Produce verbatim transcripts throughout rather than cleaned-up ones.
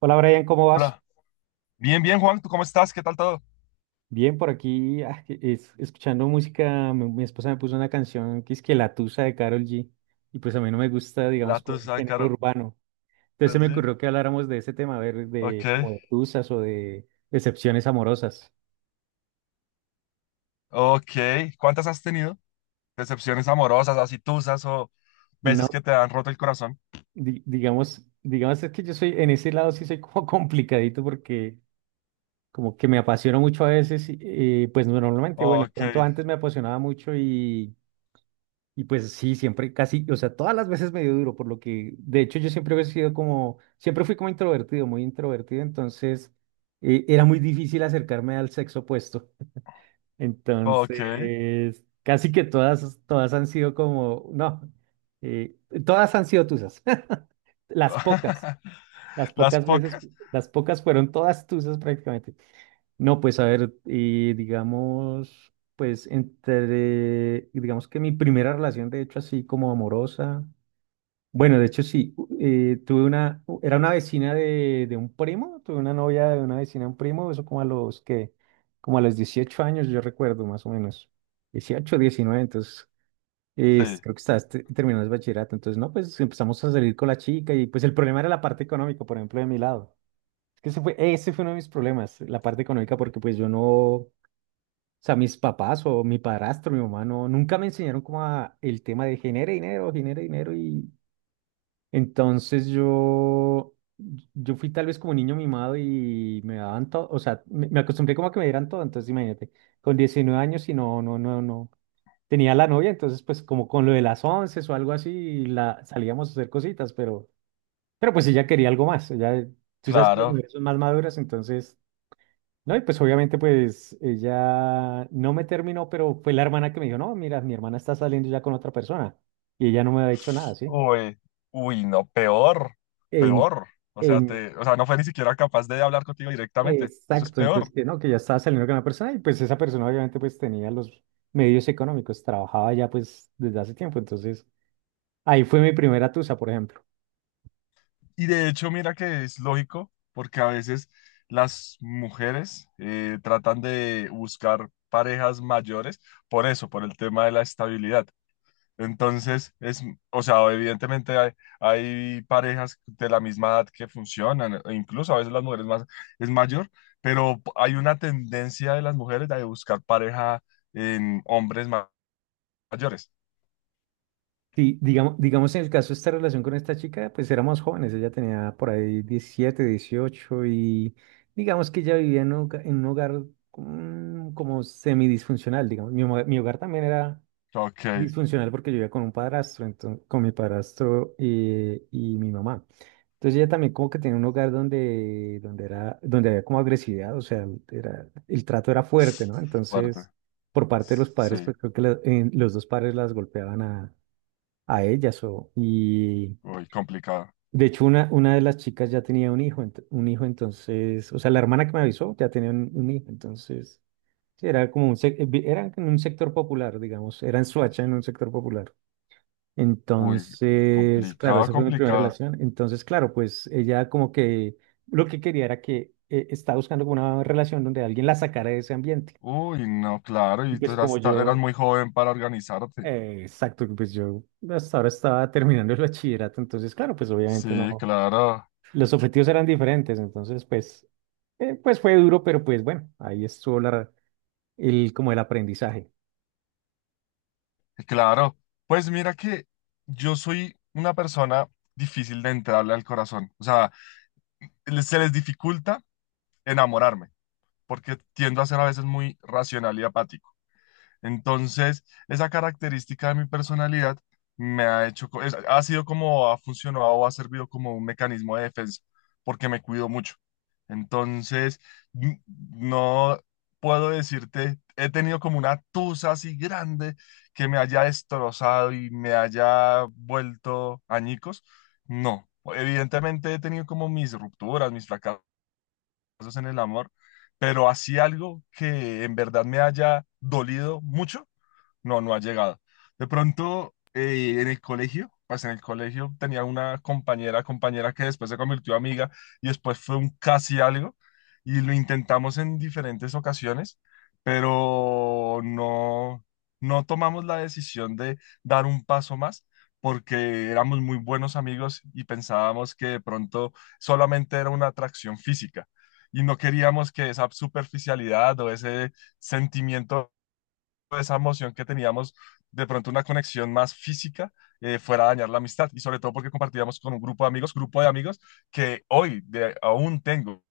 Hola Brian, ¿cómo vas? Hola. Bien, bien, Juan, ¿tú cómo estás? ¿Qué tal todo? Bien, por aquí ah, que- es- escuchando música, mi, mi esposa me puso una canción que es que La Tusa de Karol G, y pues a mí no me gusta, La digamos, como el tusa de género Karol urbano. Entonces se me G. ocurrió que habláramos de ese tema, a ver, Ok, de como de tusas o de decepciones amorosas. ok. ¿Cuántas has tenido? Decepciones amorosas, así tusas o veces que No, te han roto el corazón. di- digamos, digamos es que yo soy, en ese lado sí soy como complicadito, porque como que me apasiono mucho a veces, y, eh, pues no, normalmente, bueno, de Ok, pronto antes me apasionaba mucho. Y pues sí, siempre casi, o sea, todas las veces me dio duro, por lo que, de hecho, yo siempre he sido como, siempre fui como introvertido, muy introvertido. Entonces eh, era muy difícil acercarme al sexo opuesto. ok. Entonces, casi que todas, todas han sido como no, eh, todas han sido tusas. las pocas, las ¿Las pocas veces, pocas? las pocas fueron todas tusas prácticamente. No, pues a ver, eh, digamos, pues entre, digamos que mi primera relación, de hecho, así como amorosa. Bueno, de hecho sí, u- eh, tuve una, u- era una vecina de, de un primo, tuve una novia de una vecina de un primo, eso como a los que, como a los dieciocho años, yo recuerdo más o menos, dieciocho, diecinueve. Entonces eh, Sí, creo que estabas te- terminando el bachillerato. Entonces no, pues empezamos a salir con la chica, y pues el problema era la parte económica, por ejemplo, de mi lado. Es que ese fue, ese fue uno de mis problemas, la parte económica, porque pues yo no, o sea, mis papás o mi padrastro, mi mamá, no, nunca me enseñaron como a el tema de genere dinero, genere dinero. Entonces yo, yo fui tal vez como niño mimado y me daban todo, o sea, me, me acostumbré como a que me dieran todo. Entonces imagínate, con diecinueve años y no, no, no, no, tenía la novia. Entonces pues como con lo de las once o algo así, la, salíamos a hacer cositas, pero, pero pues ella quería algo más, ella, tú sabes que las claro. mujeres son más maduras. Entonces no, y pues obviamente pues ella no me terminó, pero fue la hermana que me dijo, no, mira, mi hermana está saliendo ya con otra persona, y ella no me había dicho nada, ¿sí? Uy, uy, no, peor, peor. O sea, En, te, o sea, no fue ni siquiera capaz de hablar contigo directamente. Eso es Exacto, entonces, peor. que, ¿no? Que ya estaba saliendo con una persona, y pues esa persona obviamente pues tenía los medios económicos, trabajaba ya pues desde hace tiempo. Entonces ahí fue mi primera tusa, por ejemplo. Y de hecho, mira que es lógico, porque a veces las mujeres eh, tratan de buscar parejas mayores por eso, por el tema de la estabilidad. Entonces, es, o sea, evidentemente hay, hay parejas de la misma edad que funcionan, e incluso a veces las mujeres más es mayor, pero hay una tendencia de las mujeres de buscar pareja en hombres ma- mayores. Sí, digamos, digamos en el caso de esta relación con esta chica, pues éramos jóvenes, ella tenía por ahí diecisiete dieciocho, y digamos que ella vivía en un, hoga- en un hogar mm, como semidisfuncional, digamos. Mi, hogar- mi hogar también era Ok, disfuncional, porque yo vivía con un padrastro, entonces, con mi padrastro eh, y mi mamá. Entonces ella también como que tenía un hogar donde, donde era, donde había como agresividad, o sea, era, el trato era fuerte, ¿no? Entonces, fuerte. por parte de los padres, Sí, pues creo que la- en- los dos padres las golpeaban a a ellas. O, y muy complicado. de hecho, una, una de las chicas ya tenía un hijo, ent- un hijo. Entonces, o sea, la hermana que me avisó ya tenía un, un hijo. Entonces sí, era como un, sec- eh, vi- era en un sector popular, digamos, era en Soacha, en un sector popular. Uy, Entonces claro, complicado, esa fue mi primera complicado. relación. Entonces claro, pues ella como que lo que quería era que eh, estaba buscando como una relación donde alguien la sacara de ese ambiente. Uy, no, claro, Y y tú pues como eras, ta- eras yo, muy joven para organizarte. eh, exacto, pues yo hasta ahora estaba terminando el bachillerato. Entonces claro, pues obviamente Sí, no. claro, Los objetivos eran diferentes, entonces pues, eh, pues fue duro, pero pues bueno, ahí estuvo la, el, como el aprendizaje. claro. Pues mira que yo soy una persona difícil de entrarle al corazón. O sea, le- se les dificulta enamorarme, porque tiendo a ser a veces muy racional y apático. Entonces, esa característica de mi personalidad me ha hecho, co- es- ha sido como ha funcionado o ha servido como un mecanismo de defensa, porque me cuido mucho. Entonces, n- no puedo decirte, he tenido como una tusa así grande que me haya destrozado y me haya vuelto añicos. No, evidentemente he tenido como mis rupturas, mis fracasos en el amor, pero así algo que en verdad me haya dolido mucho no, no ha llegado. De pronto, eh, en el colegio, pues en el colegio tenía una compañera, compañera que después se convirtió amiga y después fue un casi algo y lo intentamos en diferentes ocasiones, pero no, no tomamos la decisión de dar un paso más porque éramos muy buenos amigos y pensábamos que de pronto solamente era una atracción física. Y no queríamos que esa superficialidad o ese sentimiento esa emoción que teníamos, de pronto una conexión más física, eh, fuera a dañar la amistad. Y sobre todo porque compartíamos con un grupo de amigos, grupo de amigos que hoy de- aún tengo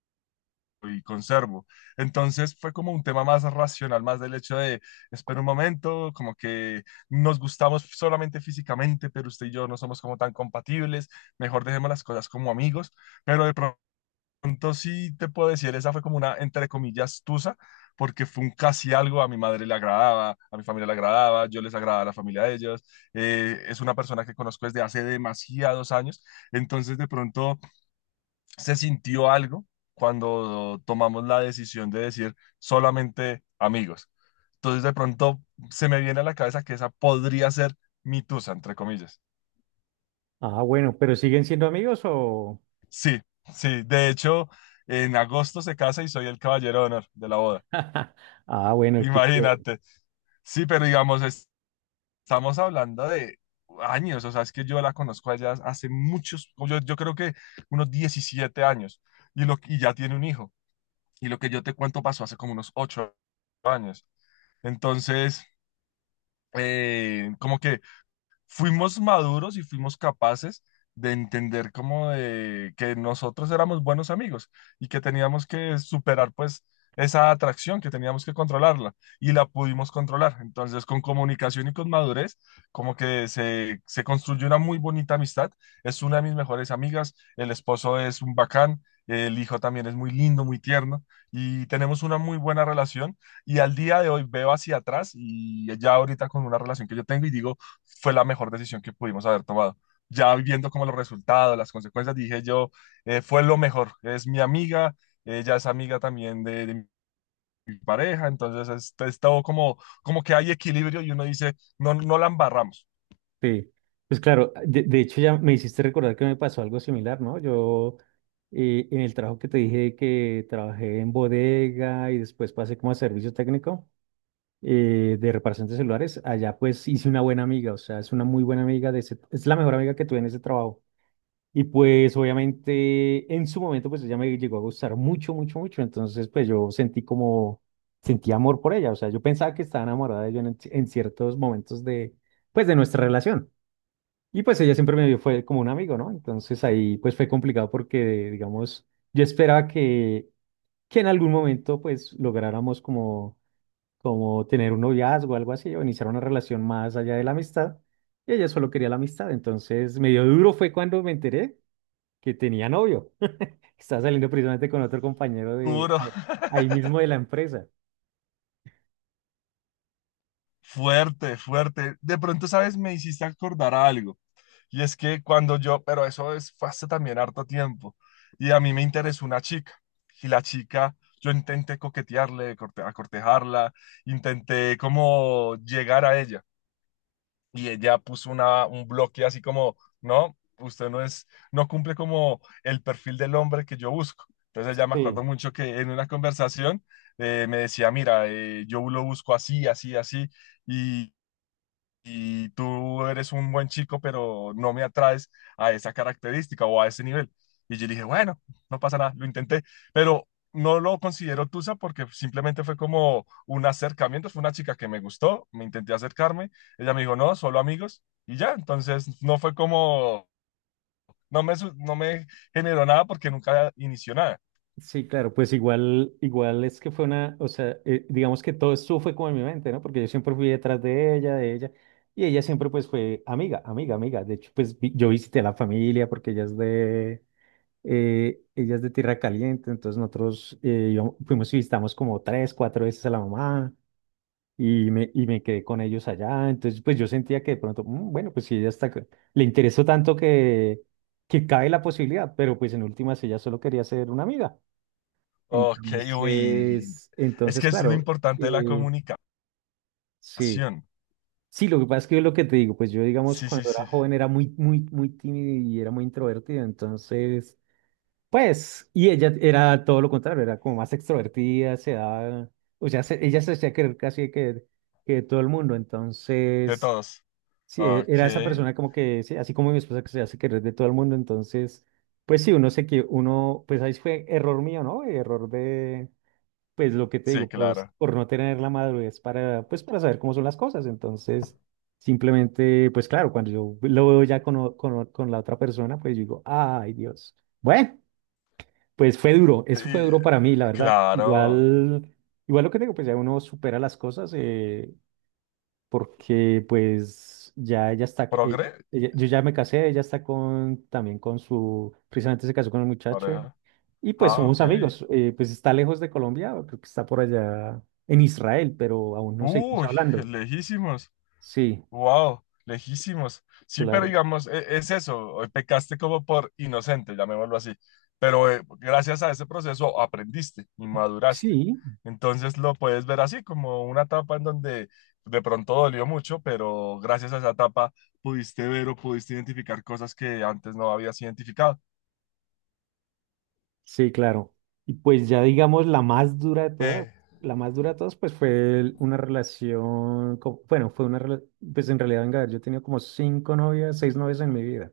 y conservo. Entonces fue como un tema más racional, más del hecho de, espera un momento, como que nos gustamos solamente físicamente, pero usted y yo no somos como tan compatibles, mejor dejemos las cosas como amigos, pero de pronto pronto sí te puedo decir, esa fue como una, entre comillas, tusa, porque fue un casi algo, a mi madre le agradaba, a mi familia le agradaba, yo les agradaba a la familia de ellos, eh, es una persona que conozco desde hace demasiados años, entonces de pronto se sintió algo cuando tomamos la decisión de decir solamente amigos. Entonces de pronto se me viene a la cabeza que esa podría ser mi tusa, entre comillas. Ah, bueno, pero ¿siguen siendo amigos o...? Sí, sí, de hecho, en agosto se casa y soy el caballero de honor de la boda. Ah, bueno, qué chévere. Imagínate. Sí, pero digamos, es- estamos hablando de años, o sea, es que yo la conozco a ella hace muchos, yo, yo creo que unos diecisiete años, y, lo, y ya tiene un hijo, y lo que yo te cuento pasó hace como unos ocho años. Entonces, eh, como que fuimos maduros y fuimos capaces de entender como de que nosotros éramos buenos amigos y que teníamos que superar pues esa atracción, que teníamos que controlarla y la pudimos controlar. Entonces con comunicación y con madurez como que se, se construyó una muy bonita amistad. Es una de mis mejores amigas, el esposo es un bacán. El hijo también es muy lindo, muy tierno y tenemos una muy buena relación. Y al día de hoy veo hacia atrás y ya ahorita con una relación que yo tengo y digo, fue la mejor decisión que pudimos haber tomado. Ya viendo como los resultados, las consecuencias, dije yo, eh, fue lo mejor. Es mi amiga, ella es amiga también de, de mi pareja, entonces es, es todo como, como que hay equilibrio y uno dice, no, no la embarramos. Sí. Pues claro, de, de hecho ya me hiciste recordar que me pasó algo similar, ¿no? Yo eh, en el trabajo que te dije que trabajé en bodega, y después pasé como a servicio técnico eh, de reparación de celulares, allá pues hice una buena amiga, o sea, es una muy buena amiga, de ese- es la mejor amiga que tuve en ese trabajo. Y pues obviamente en su momento pues ella me llegó a gustar mucho, mucho, mucho. Entonces pues yo sentí como, sentí amor por ella. O sea, yo pensaba que estaba enamorada de ella en, en ciertos momentos de, pues de nuestra relación. Y pues ella siempre me vio, fue como un amigo, ¿no? Entonces ahí pues fue complicado porque, digamos, yo esperaba que, que en algún momento pues lográramos como, como tener un noviazgo o algo así, o iniciar una relación más allá de la amistad. Y ella solo quería la amistad. Entonces medio duro fue cuando me enteré que tenía novio. Estaba saliendo precisamente con otro compañero de Duro, ahí, ahí mismo de la empresa. fuerte, fuerte. De pronto, ¿sabes? Me hiciste acordar a algo. Y es que cuando yo, pero eso es, fue hace también harto tiempo, y a mí me interesó una chica, y la chica, yo intenté coquetearle, corte- a cortejarla, intenté como llegar a ella, y ella puso una, un bloque así como, no, usted no es, no cumple como el perfil del hombre que yo busco. Entonces ella me Sí, acuerdo mucho que en una conversación eh, me decía, mira, eh, yo lo busco así, así, así, y tú eres un buen chico, pero no me atraes a esa característica o a ese nivel. Y yo dije, bueno, no pasa nada, lo intenté, pero no lo considero tusa porque simplemente fue como un acercamiento, fue una chica que me gustó, me intenté acercarme, ella me dijo, no, solo amigos, y ya, entonces no fue como, no me, su- no me generó nada porque nunca inició nada. sí, claro, pues igual, igual es que fue una, o sea, eh, digamos que todo esto fue como en mi mente, ¿no? Porque yo siempre fui detrás de ella, de ella, y ella siempre pues fue amiga, amiga, amiga. De hecho, pues vi- yo visité a la familia, porque ella es de, eh, ella es de Tierra Caliente. Entonces nosotros eh, íbamos- fuimos y visitamos como tres, cuatro veces a la mamá, y me, y me quedé con ellos allá. Entonces pues yo sentía que de pronto, "Mm, bueno, pues si ella está, c- le interesó tanto que, que cabe la posibilidad", pero pues en últimas ella solo quería ser una amiga. Ok, uy, Entonces, es entonces, que es lo claro, importante de la eh, comunicación. sí. Sí, lo que pasa es que yo lo que te digo, pues yo, digamos, Sí, sí, cuando era sí, joven era muy, muy, muy tímido, y era muy introvertido. Entonces pues, y ella era todo lo contrario, era como más extrovertida, se daba, o sea, se- ella se hacía querer casi que, que todo el mundo. de Entonces todos. sí, e- Ok. era esa persona como que, sí, así como mi esposa, que se hace querer de todo el mundo. Entonces, pues sí, uno se que uno, pues ahí fue error mío, ¿no? Error de, pues lo que te Sí, digo, por, claro. por no tener la madurez para, pues para saber cómo son las cosas. Entonces simplemente, pues claro, cuando yo lo veo ya con, o- con, o- con la otra persona, pues yo digo, ay, Dios, bueno, pues fue duro, Y, eso fue duro eh, para mí, la verdad. claro. Igual, igual lo que te digo, pues ya uno supera las cosas. Eh, porque pues ya ella está, ca- ella- Progre, ella- yo ya me casé, ella está con, también con su, precisamente se casó con un muchacho, pareja. y pues Ah, ok. somos amigos. Eh, pues está lejos de Colombia, creo que está por allá en Israel, pero aún no seguimos Uy, hablando. lejísimos. Sí, Wow, lejísimos. Sí, pero claro, digamos, e- es eso. Hoy pecaste como por inocente, llamémoslo así. Pero eh, gracias a ese proceso aprendiste y maduraste. sí, Entonces lo puedes ver así, como una etapa en donde de pronto dolió mucho, pero gracias a esa etapa pudiste ver o pudiste identificar cosas que antes no habías identificado. sí, claro. Y pues ya digamos la más dura de todas, Eh, la más dura de todas, pues fue el- una relación, co- bueno, fue una, rela- pues en realidad, venga, a ver, yo he tenido como cinco novias, seis novias en mi vida.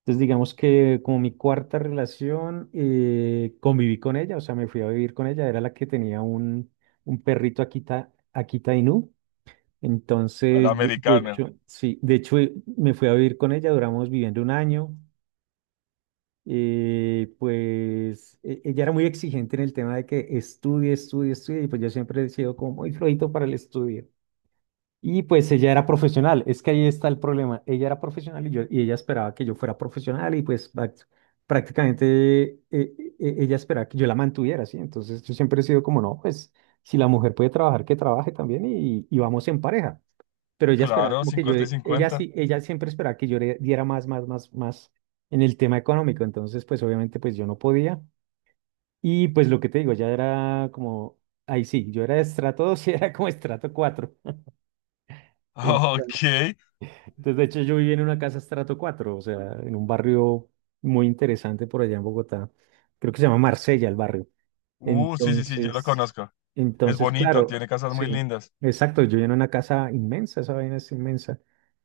Entonces, digamos que como mi cuarta relación, eh, conviví con ella, o sea, me fui a vivir con ella. Era la que tenía un, un perrito Akita, Akita Inu. a la Entonces, de, de americana. hecho sí, de hecho eh, me fui a vivir con ella, duramos viviendo un año. Eh, pues e- ella era muy exigente en el tema de que estudie, estudie, estudie, y pues yo siempre he sido como muy flojito para el estudio. Y pues ella era profesional, es que ahí está el problema. Ella era profesional, y, yo, y ella esperaba que yo fuera profesional, y pues prac- prácticamente eh, eh, eh, ella esperaba que yo la mantuviera, ¿sí? Entonces yo siempre he sido como no, pues si la mujer puede trabajar, que trabaje también, y, y vamos en pareja. Pero ella esperaba Claro, como que yo, cincuenta y ella cincuenta. sí, ella siempre esperaba que yo le diera más, más, más, más en el tema económico. Entonces pues obviamente pues yo no podía. Y pues lo que te digo, ya era como, ahí sí, yo era de estrato dos y era como estrato cuatro. Ok. Entonces, de hecho, yo viví en una casa estrato cuatro, o sea, en un barrio muy interesante por allá en Bogotá. Creo que se llama Marsella el barrio. Uh, sí, sí, sí, yo lo Entonces, conozco. Es entonces, bonito, claro, tiene casas sí, muy lindas. exacto. Yo vivía en una casa inmensa, esa vaina es inmensa.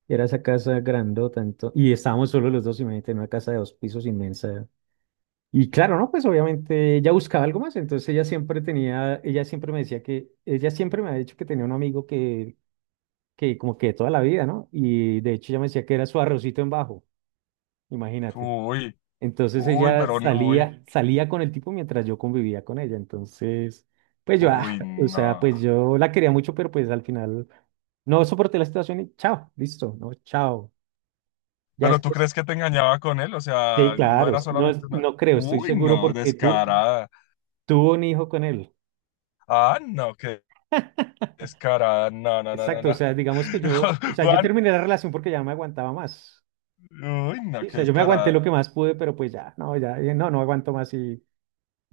Era esa casa grandota, ento- y estábamos solo los dos, imagínate, en una casa de dos pisos inmensa. Y claro, no, pues obviamente ella buscaba algo más, entonces ella siempre tenía, ella siempre me decía que, ella siempre me ha dicho que tenía un amigo que que como que toda la vida, ¿no? Y de hecho ella me decía que era su arrocito en bajo, imagínate. Uy, Entonces uy, ella pero, n- uy, salía, salía con el tipo mientras yo convivía con ella. Entonces pues yo, ah, uy, o no. sea, pues yo la quería mucho, pero pues al final no soporté la situación, y chao, listo, no, chao. Ya Pero tú después, crees que te engañaba con él, o sí, sea, no claro, era no, solamente una... no creo, estoy Uy, seguro no, porque tú descarada. tuvo un hijo con él. Ah, no, qué descarada. No, no, no, no, Exacto, o no. sea, digamos que yo, o sea, yo Juan, terminé la relación porque ya no me aguantaba más. uy, no, Sí, o qué sea, yo me aguanté descarada. lo que más pude, pero pues ya, no, ya, eh, no, no aguanto más. Y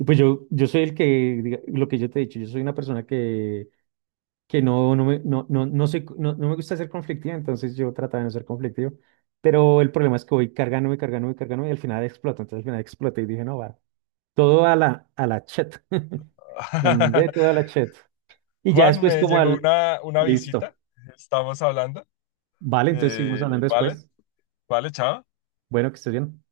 pues yo, yo soy el que, diga- lo que yo te he dicho, yo soy una persona que, que no, no me, no, no, no soy, no, no me gusta ser conflictiva. Entonces yo trataba de no ser conflictivo, pero el problema es que voy cargándome, cargándome, cargándome, y al final exploto. Entonces al final exploté y dije, no, va, todo a la, a la chat. Mandé todo a la chat. Y ya Juan, después me como llegó al, una, una listo, visita, estamos hablando. vale, entonces seguimos Eh, hablando vale, después. vale, chao. Bueno, que estés bien.